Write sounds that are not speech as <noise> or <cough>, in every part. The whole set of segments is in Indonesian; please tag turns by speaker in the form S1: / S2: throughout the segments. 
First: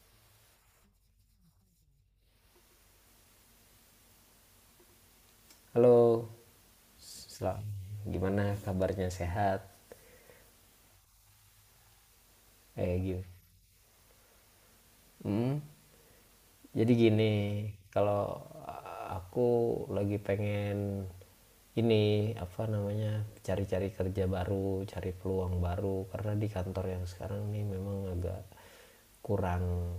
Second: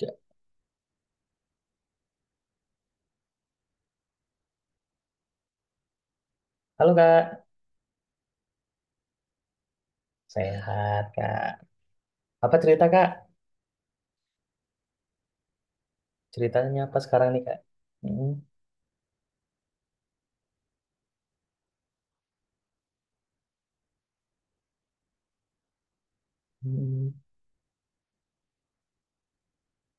S1: Ya.
S2: Halo.
S1: Halo Kak,
S2: Selamat. Gimana kabarnya, sehat?
S1: sehat Kak. Apa cerita
S2: Eh, gitu.
S1: Kak?
S2: Hmm,
S1: Ceritanya
S2: jadi
S1: apa sekarang
S2: gini,
S1: nih Kak? Mm,
S2: kalau aku lagi pengen, ini apa namanya, cari-cari kerja baru, cari peluang baru, karena di kantor yang
S1: mm,
S2: sekarang ini memang agak kurang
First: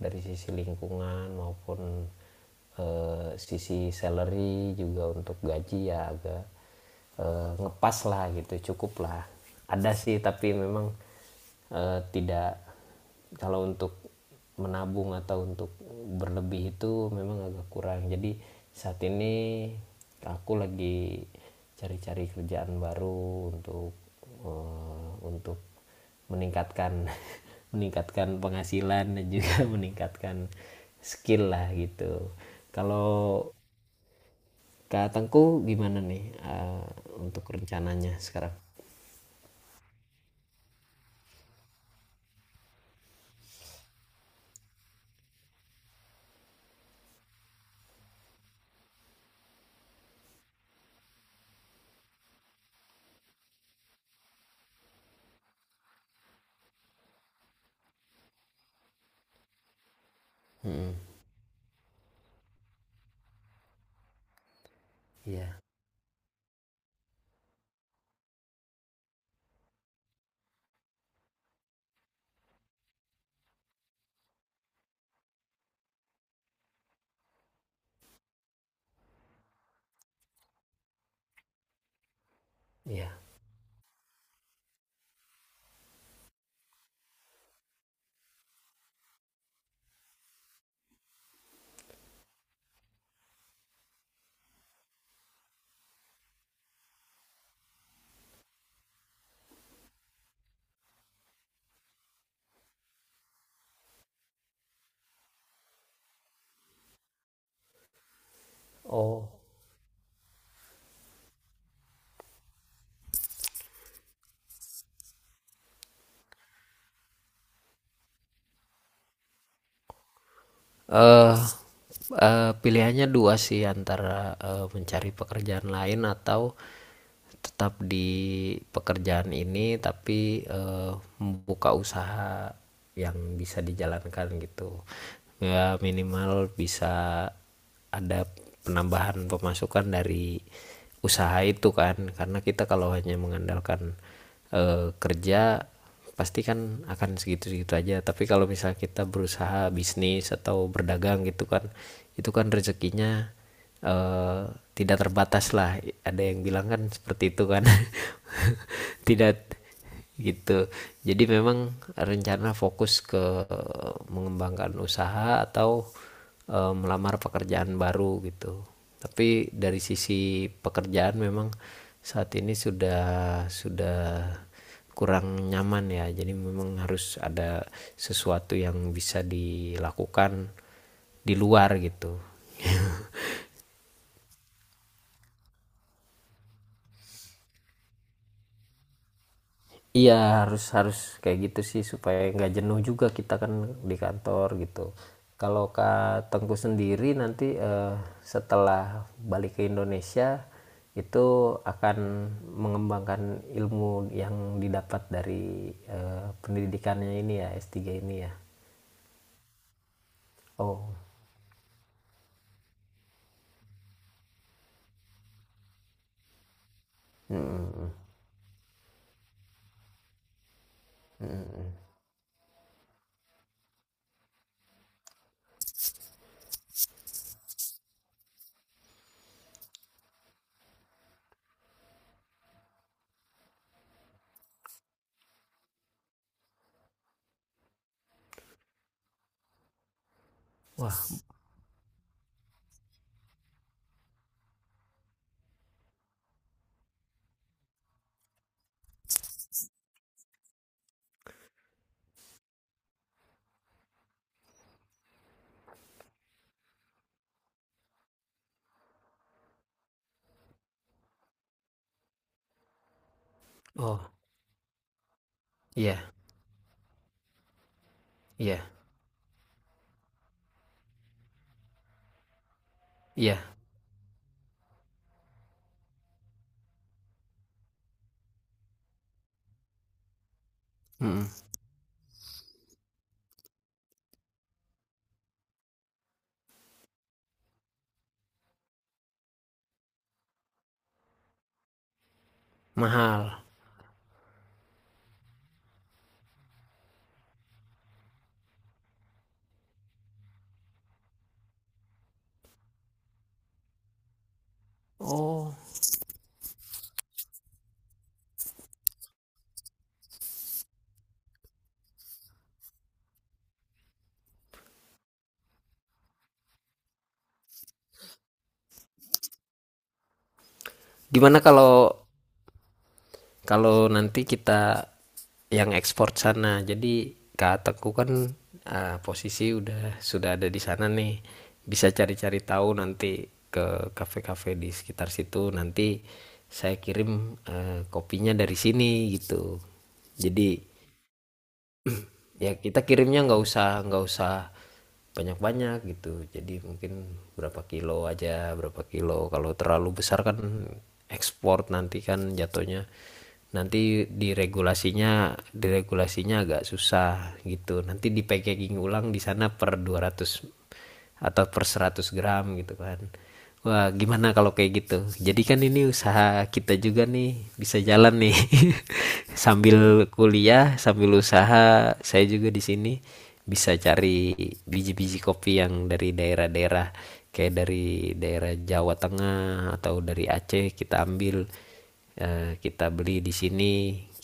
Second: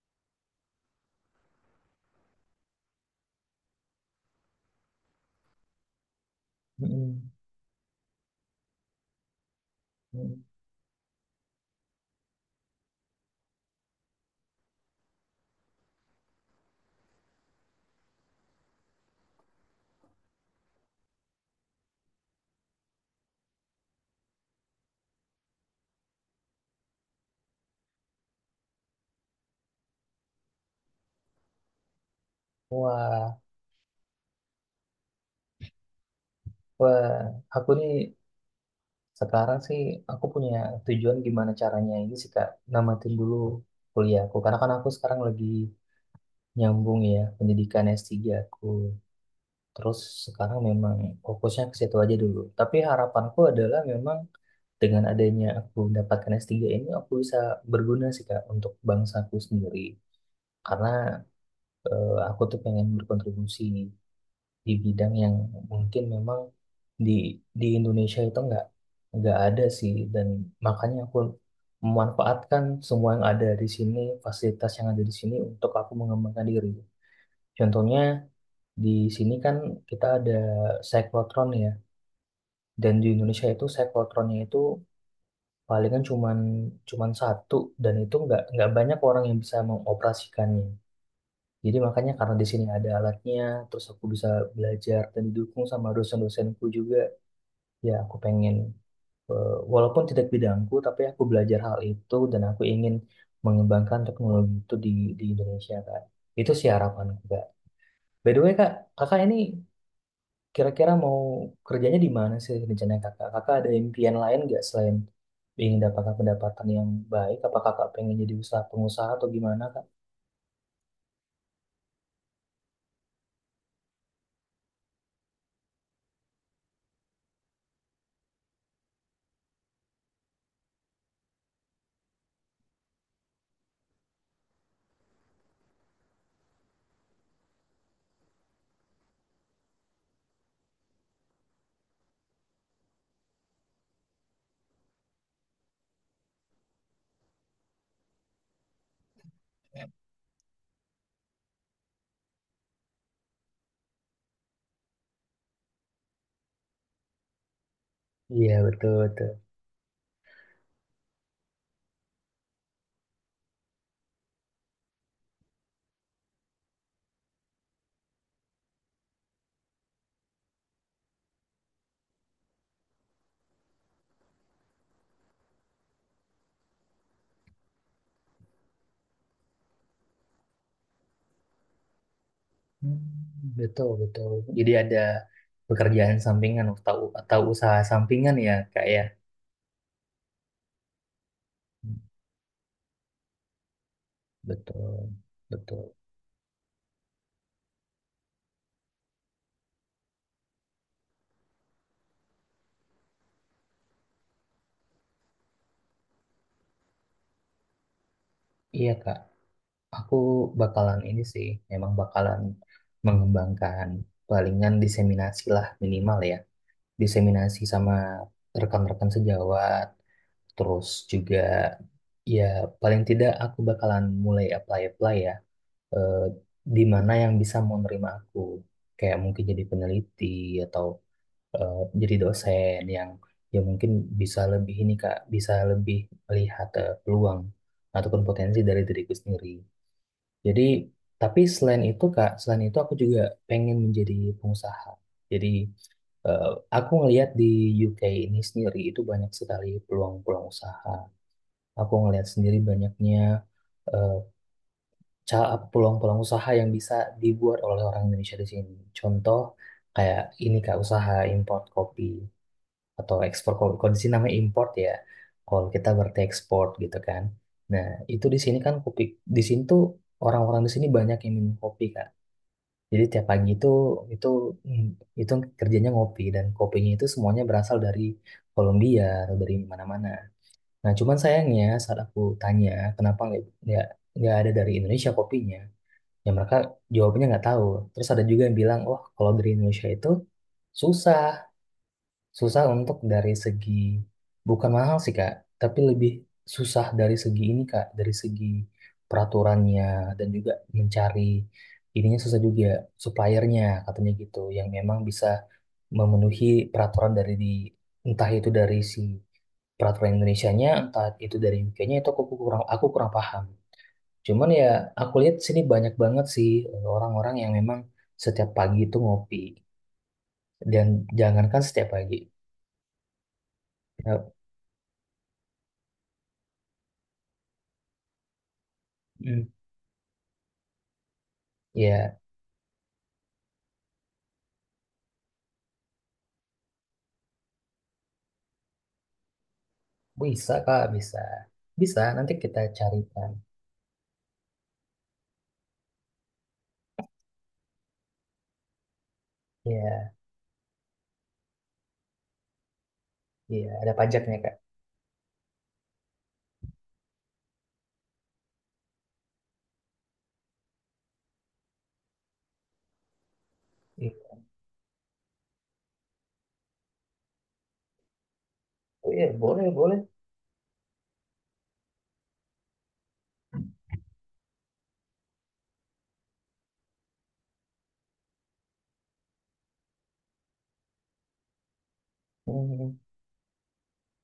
S2: dari sisi lingkungan maupun sisi salary, juga untuk gaji ya agak
S1: mm,
S2: ngepas lah gitu, cukup lah ada sih,
S1: mm.
S2: tapi memang tidak kalau untuk menabung atau untuk berlebih itu memang agak kurang. Jadi saat ini aku lagi cari-cari kerjaan baru untuk eh, untuk meningkatkan <laughs> meningkatkan penghasilan, dan juga <laughs> meningkatkan skill lah, gitu.
S1: Wah,
S2: Kalau Kak Tengku gimana nih,
S1: wah,
S2: untuk
S1: aku nih
S2: rencananya sekarang?
S1: sekarang sih aku punya tujuan gimana caranya ini sih Kak, namatin dulu kuliahku. Karena kan aku sekarang lagi nyambung ya pendidikan S3 aku. Terus sekarang memang fokusnya ke situ aja dulu. Tapi harapanku adalah memang dengan adanya aku mendapatkan S3 ini aku bisa berguna sih Kak untuk bangsaku sendiri karena
S2: Mm-mm.
S1: aku tuh pengen berkontribusi di bidang yang
S2: Iya, hmm.
S1: mungkin memang di di Indonesia itu nggak ada sih dan makanya aku memanfaatkan semua yang ada di sini, fasilitas yang ada di sini untuk aku mengembangkan diri. Contohnya di sini kan kita ada cyclotron ya, dan
S2: Iya.
S1: di
S2: Yeah. Yeah.
S1: Indonesia itu cyclotronnya itu palingan cuman cuman satu, dan itu nggak banyak orang yang bisa mengoperasikannya. Jadi makanya karena di sini ada alatnya, terus aku bisa belajar dan didukung sama dosen-dosenku juga. Ya aku pengen walaupun tidak bidangku, tapi aku belajar hal itu dan aku ingin mengembangkan teknologi itu di Indonesia Kak. Itu sih harapanku Kak. By the way Kak, kakak
S2: Oh.
S1: ini kira-kira mau kerjanya di mana sih rencana kakak? Kakak ada impian lain nggak selain ingin dapat pendapatan yang baik? Apa kakak pengen jadi usaha pengusaha atau gimana, Kak?
S2: Eh, Pilihannya dua sih, antara mencari pekerjaan lain, atau tetap di pekerjaan ini tapi membuka usaha yang bisa dijalankan, gitu. Ya minimal bisa ada penambahan pemasukan dari usaha itu kan, karena kita kalau hanya mengandalkan kerja pasti kan akan segitu-segitu aja, tapi kalau misalnya kita berusaha bisnis atau berdagang gitu kan, itu kan rezekinya eh, tidak terbatas lah, ada yang bilang kan seperti itu kan. <laughs>
S1: Iya, betul, betul.
S2: Tidak, gitu. Jadi memang rencana fokus ke mengembangkan usaha atau melamar pekerjaan baru gitu, tapi dari sisi pekerjaan memang saat ini sudah kurang nyaman ya, jadi memang harus ada sesuatu yang bisa dilakukan di luar, gitu.
S1: Hmm, betul, betul. Jadi ada pekerjaan sampingan atau usaha sampingan ya, Kak ya?
S2: Iya, harus harus kayak gitu sih,
S1: Hmm,
S2: supaya nggak jenuh juga kita kan di kantor, gitu.
S1: betul,
S2: Kalau
S1: betul.
S2: Kak Tengku sendiri nanti, setelah balik ke Indonesia itu akan mengembangkan ilmu yang didapat dari pendidikannya ini ya, S3 ini ya.
S1: Iya, Kak. Aku
S2: Oh,
S1: bakalan ini sih, memang bakalan mengembangkan, palingan diseminasi lah minimal ya. Diseminasi
S2: mm.
S1: sama rekan-rekan sejawat, terus juga ya paling tidak aku bakalan mulai apply-apply ya, eh, di mana yang bisa mau nerima aku, kayak mungkin jadi peneliti atau eh, jadi dosen yang ya mungkin bisa lebih ini Kak, bisa lebih melihat peluang ataupun potensi dari diriku sendiri. Jadi
S2: Wah,
S1: tapi selain itu Kak, selain itu aku juga pengen menjadi pengusaha. Jadi, Eh, aku ngelihat di UK ini sendiri itu banyak sekali peluang-peluang usaha. Aku ngelihat sendiri banyaknya eh, peluang-peluang usaha yang bisa dibuat oleh orang Indonesia di sini. Contoh kayak ini Kak, usaha import kopi atau ekspor kopi. Kalau di
S2: oh
S1: sini namanya import ya. Kalau kita
S2: iya
S1: berarti ekspor gitu kan. Nah itu di sini kan
S2: iya
S1: kopi, di sini tuh orang-orang di sini banyak yang minum kopi Kak. Jadi tiap
S2: iya.
S1: pagi itu mm, itu kerjanya ngopi, dan kopinya itu semuanya berasal dari Kolombia atau dari mana-mana. Nah, cuman
S2: Mm.
S1: sayangnya saat aku tanya kenapa nggak nggak nggak ada dari Indonesia kopinya, ya mereka jawabnya nggak tahu. Terus ada juga yang bilang, wah kalau dari Indonesia itu susah, susah untuk dari
S2: Mahal.
S1: segi, bukan mahal sih Kak, tapi lebih susah dari segi ini Kak, dari segi peraturannya dan juga mencari ininya susah juga, suppliernya katanya gitu, yang memang bisa
S2: Oh,
S1: memenuhi peraturan dari di entah itu dari si peraturan Indonesianya, entah itu dari UK-nya, itu aku kurang, aku kurang paham. Cuman ya aku lihat sini banyak banget sih orang-orang yang memang setiap pagi itu ngopi dan
S2: gimana
S1: jangankan setiap
S2: kalau
S1: pagi.
S2: kalau nanti
S1: Ya,
S2: kita yang ekspor sana, jadi Kak Teku kan
S1: mm.
S2: posisi sudah ada di sana nih, bisa
S1: Ya,
S2: cari-cari tahu nanti ke kafe-kafe di sekitar situ, nanti saya kirim kopinya dari sini, gitu,
S1: bisa
S2: jadi
S1: Kak, bisa. Bisa, nanti
S2: ya
S1: kita
S2: kita kirimnya
S1: carikan.
S2: nggak usah banyak-banyak gitu, jadi mungkin berapa kilo aja, berapa kilo, kalau terlalu
S1: Ya,
S2: besar kan ekspor nanti kan jatuhnya,
S1: iya, ada
S2: nanti
S1: pajaknya Kak.
S2: diregulasinya diregulasinya agak susah gitu, nanti di packaging ulang di sana per 200 atau per 100 gram gitu kan. Wah, gimana
S1: Itu
S2: kalau kayak gitu? Jadi kan ini usaha kita juga nih, bisa jalan nih.
S1: ya,
S2: <laughs>
S1: boleh, boleh.
S2: Sambil kuliah, sambil usaha, saya juga di sini bisa cari biji-biji kopi yang dari daerah-daerah, kayak dari daerah Jawa Tengah atau dari Aceh, kita ambil, kita
S1: Hmm,
S2: beli di sini,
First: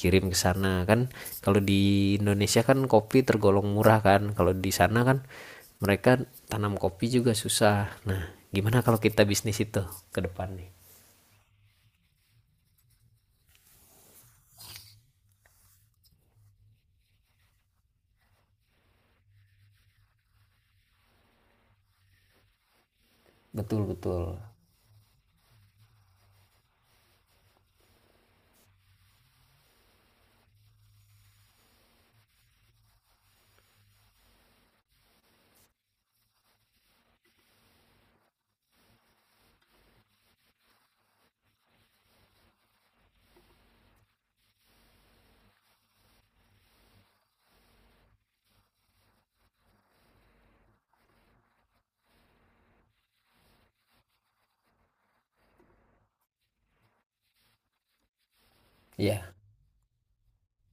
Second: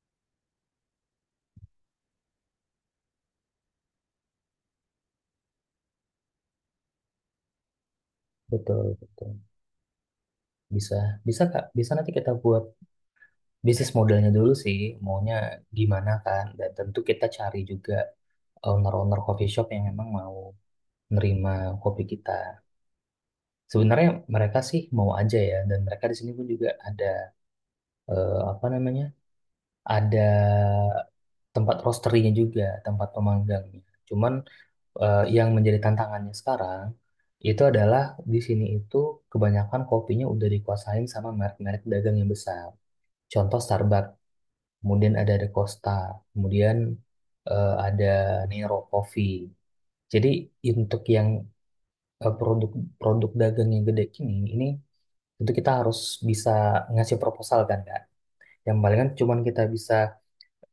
S2: kirim ke sana kan. Kalau di Indonesia kan kopi tergolong murah kan, kalau di sana kan mereka tanam kopi juga susah. Nah, gimana
S1: betul,
S2: kalau kita
S1: betul.
S2: bisnis itu ke depan nih?
S1: Bisa, bisa Kak. Bisa nanti kita buat bisnis modelnya dulu sih, maunya gimana kan. Dan tentu kita cari juga owner-owner coffee shop yang memang mau nerima kopi kita.
S2: Betul
S1: Sebenarnya
S2: betul.
S1: mereka sih mau aja ya, dan mereka di sini pun juga ada apa namanya, ada tempat roastery-nya juga, tempat pemanggangnya. Cuman yang menjadi tantangannya sekarang itu adalah di sini itu kebanyakan kopinya udah dikuasain sama merek-merek dagang yang besar. Contoh Starbucks, kemudian ada The Costa, kemudian ada Nero Coffee. Jadi untuk yang produk-produk dagang yang gede ini tentu kita harus bisa ngasih proposal kan Kak. Yang paling kan
S2: Ya
S1: cuman kita bisa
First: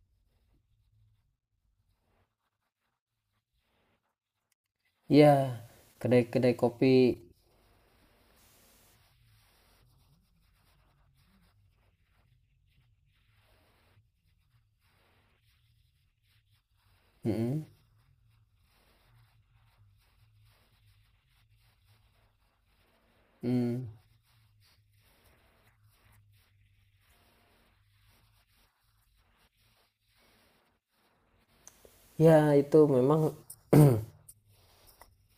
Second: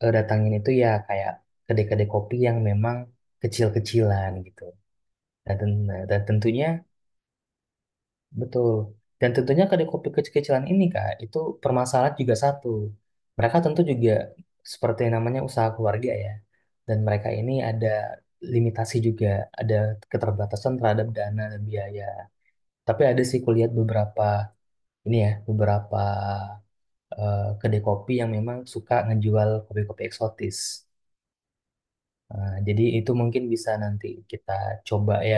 S1: datangin itu ya kayak kedai-kedai kopi yang memang kecil-kecilan gitu.
S2: ya.
S1: Dan, dan
S2: Kedai-kedai
S1: tentunya
S2: kopi.
S1: betul. Dan tentunya kedai kopi kecil-kecilan ini Kak, itu permasalahan juga satu. Mereka tentu juga seperti yang namanya usaha keluarga ya. Dan mereka ini
S2: Mm-mm.
S1: ada limitasi juga, ada keterbatasan terhadap dana dan biaya. Tapi ada sih kulihat
S2: Mm.
S1: beberapa ini ya, beberapa kedai kopi yang memang suka ngejual kopi-kopi eksotis. Nah,
S2: Ya
S1: jadi
S2: itu
S1: itu
S2: memang.
S1: mungkin bisa nanti kita coba ya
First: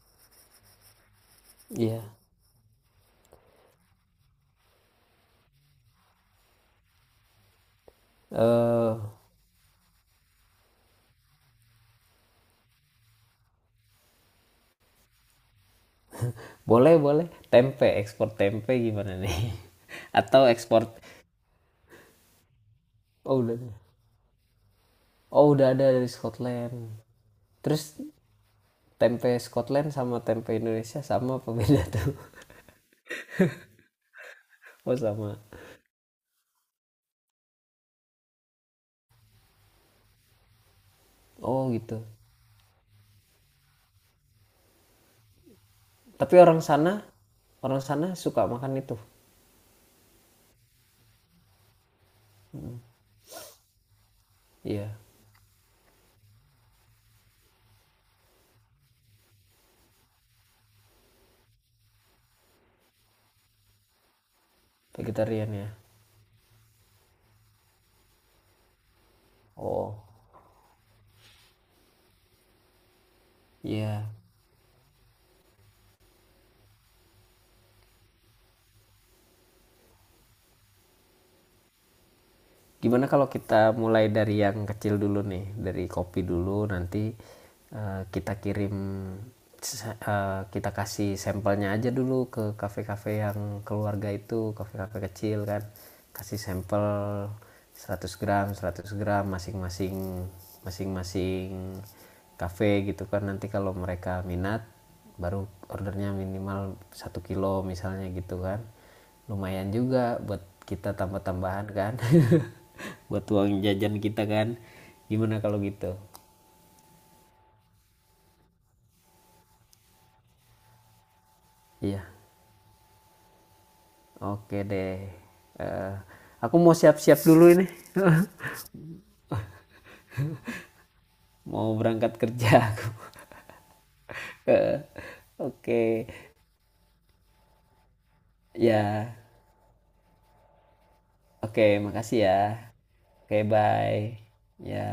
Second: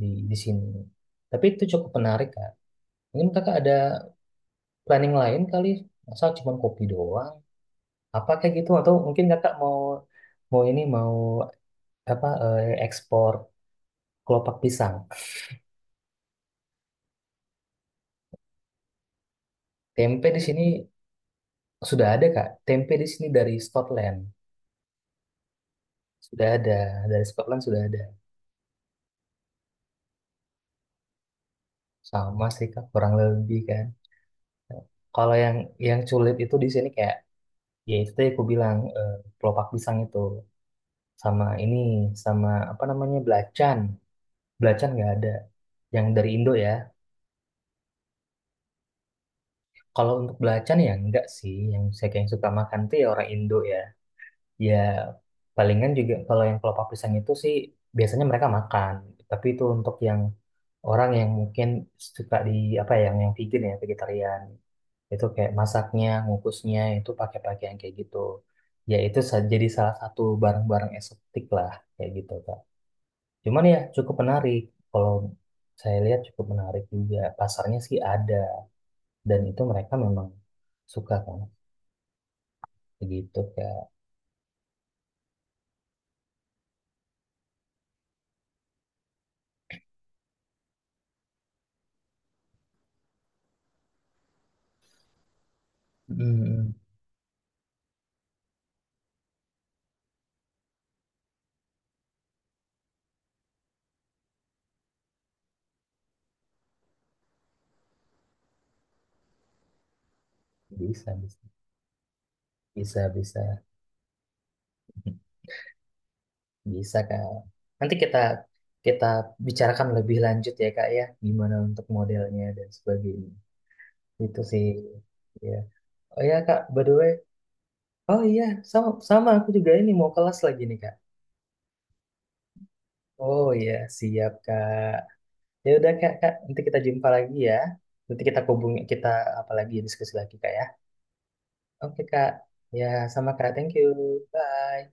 S1: di sini. Tapi itu cukup
S2: Ya,
S1: menarik, Kak. Mungkin Kakak ada planning lain kali, masa cuma kopi doang? Apa kayak gitu atau
S2: eh
S1: mungkin Kakak mau mau ini mau apa ekspor kelopak pisang.
S2: boleh boleh, tempe, ekspor tempe gimana nih? <laughs>
S1: Tempe di
S2: Atau
S1: sini
S2: ekspor.
S1: sudah ada, Kak. Tempe di sini
S2: Oh,
S1: dari
S2: udah.
S1: Scotland.
S2: Oh, udah ada dari
S1: Sudah
S2: Scotland.
S1: ada, dari Scotland sudah
S2: Terus
S1: ada.
S2: tempe Scotland sama tempe Indonesia sama apa beda tuh?
S1: Sama
S2: <laughs>
S1: sih, Kak, kurang lebih kan.
S2: Oh,
S1: Kalau
S2: sama.
S1: yang sulit itu di sini kayak ya itu tadi aku bilang kelopak pisang itu. Sama
S2: Oh,
S1: ini,
S2: gitu.
S1: sama apa namanya belacan, belacan nggak ada yang dari
S2: Tapi
S1: Indo ya.
S2: orang sana suka makan itu.
S1: Kalau untuk belacan ya enggak sih, yang saya kayak suka makan tuh ya orang Indo ya. Ya
S2: Iya,
S1: palingan juga kalau yang kelopak pisang itu sih biasanya mereka makan, tapi itu untuk yang orang yang mungkin suka di apa ya, yang vegan ya vegetarian. Itu
S2: vegetarian
S1: kayak
S2: ya.
S1: masaknya, ngukusnya itu pakai pakaian kayak gitu, ya itu jadi salah
S2: Oh,
S1: satu barang-barang eksotik lah kayak gitu. Cuman ya
S2: iya.
S1: cukup menarik. Kalau saya lihat cukup menarik juga. Pasarnya sih ada. Dan itu mereka memang suka kan.
S2: Gimana kalau
S1: Begitu
S2: kita
S1: Kak.
S2: mulai dari yang kecil dulu nih, dari kopi dulu, nanti kita kirim kita kasih sampelnya aja dulu ke kafe-kafe yang keluarga itu, kafe-kafe kecil kan, kasih
S1: Mm,
S2: sampel 100 gram 100 gram masing-masing, masing-masing kafe gitu kan, nanti kalau mereka minat baru ordernya minimal 1 kilo misalnya, gitu kan lumayan juga buat kita
S1: bisa, bisa,
S2: tambah-tambahan kan. <laughs>
S1: bisa,
S2: Buat
S1: bisa,
S2: uang jajan kita kan, gimana kalau gitu?
S1: bisa Kak. Nanti kita kita bicarakan lebih lanjut ya kak ya. Gimana untuk
S2: Iya,
S1: modelnya dan sebagainya. Itu
S2: oke
S1: sih.
S2: deh.
S1: Ya.
S2: Eh,
S1: Oh ya
S2: aku
S1: kak,
S2: mau
S1: by the way.
S2: siap-siap dulu ini
S1: Oh
S2: <laughs>
S1: iya, sama, sama aku juga ini mau kelas lagi nih Kak.
S2: mau berangkat kerja aku.
S1: Oh iya, siap
S2: <laughs> Eh, oke.
S1: Kak. Ya udah
S2: Okay.
S1: kak, kak, nanti kita jumpa lagi ya. Nanti kita hubungi, kita
S2: Ya,
S1: apalagi diskusi lagi Kak ya.
S2: oke, okay,
S1: Oke
S2: makasih
S1: Kak,
S2: ya.
S1: ya
S2: Oke,
S1: sama
S2: okay,
S1: Kak, thank you,
S2: bye. Ya.
S1: bye.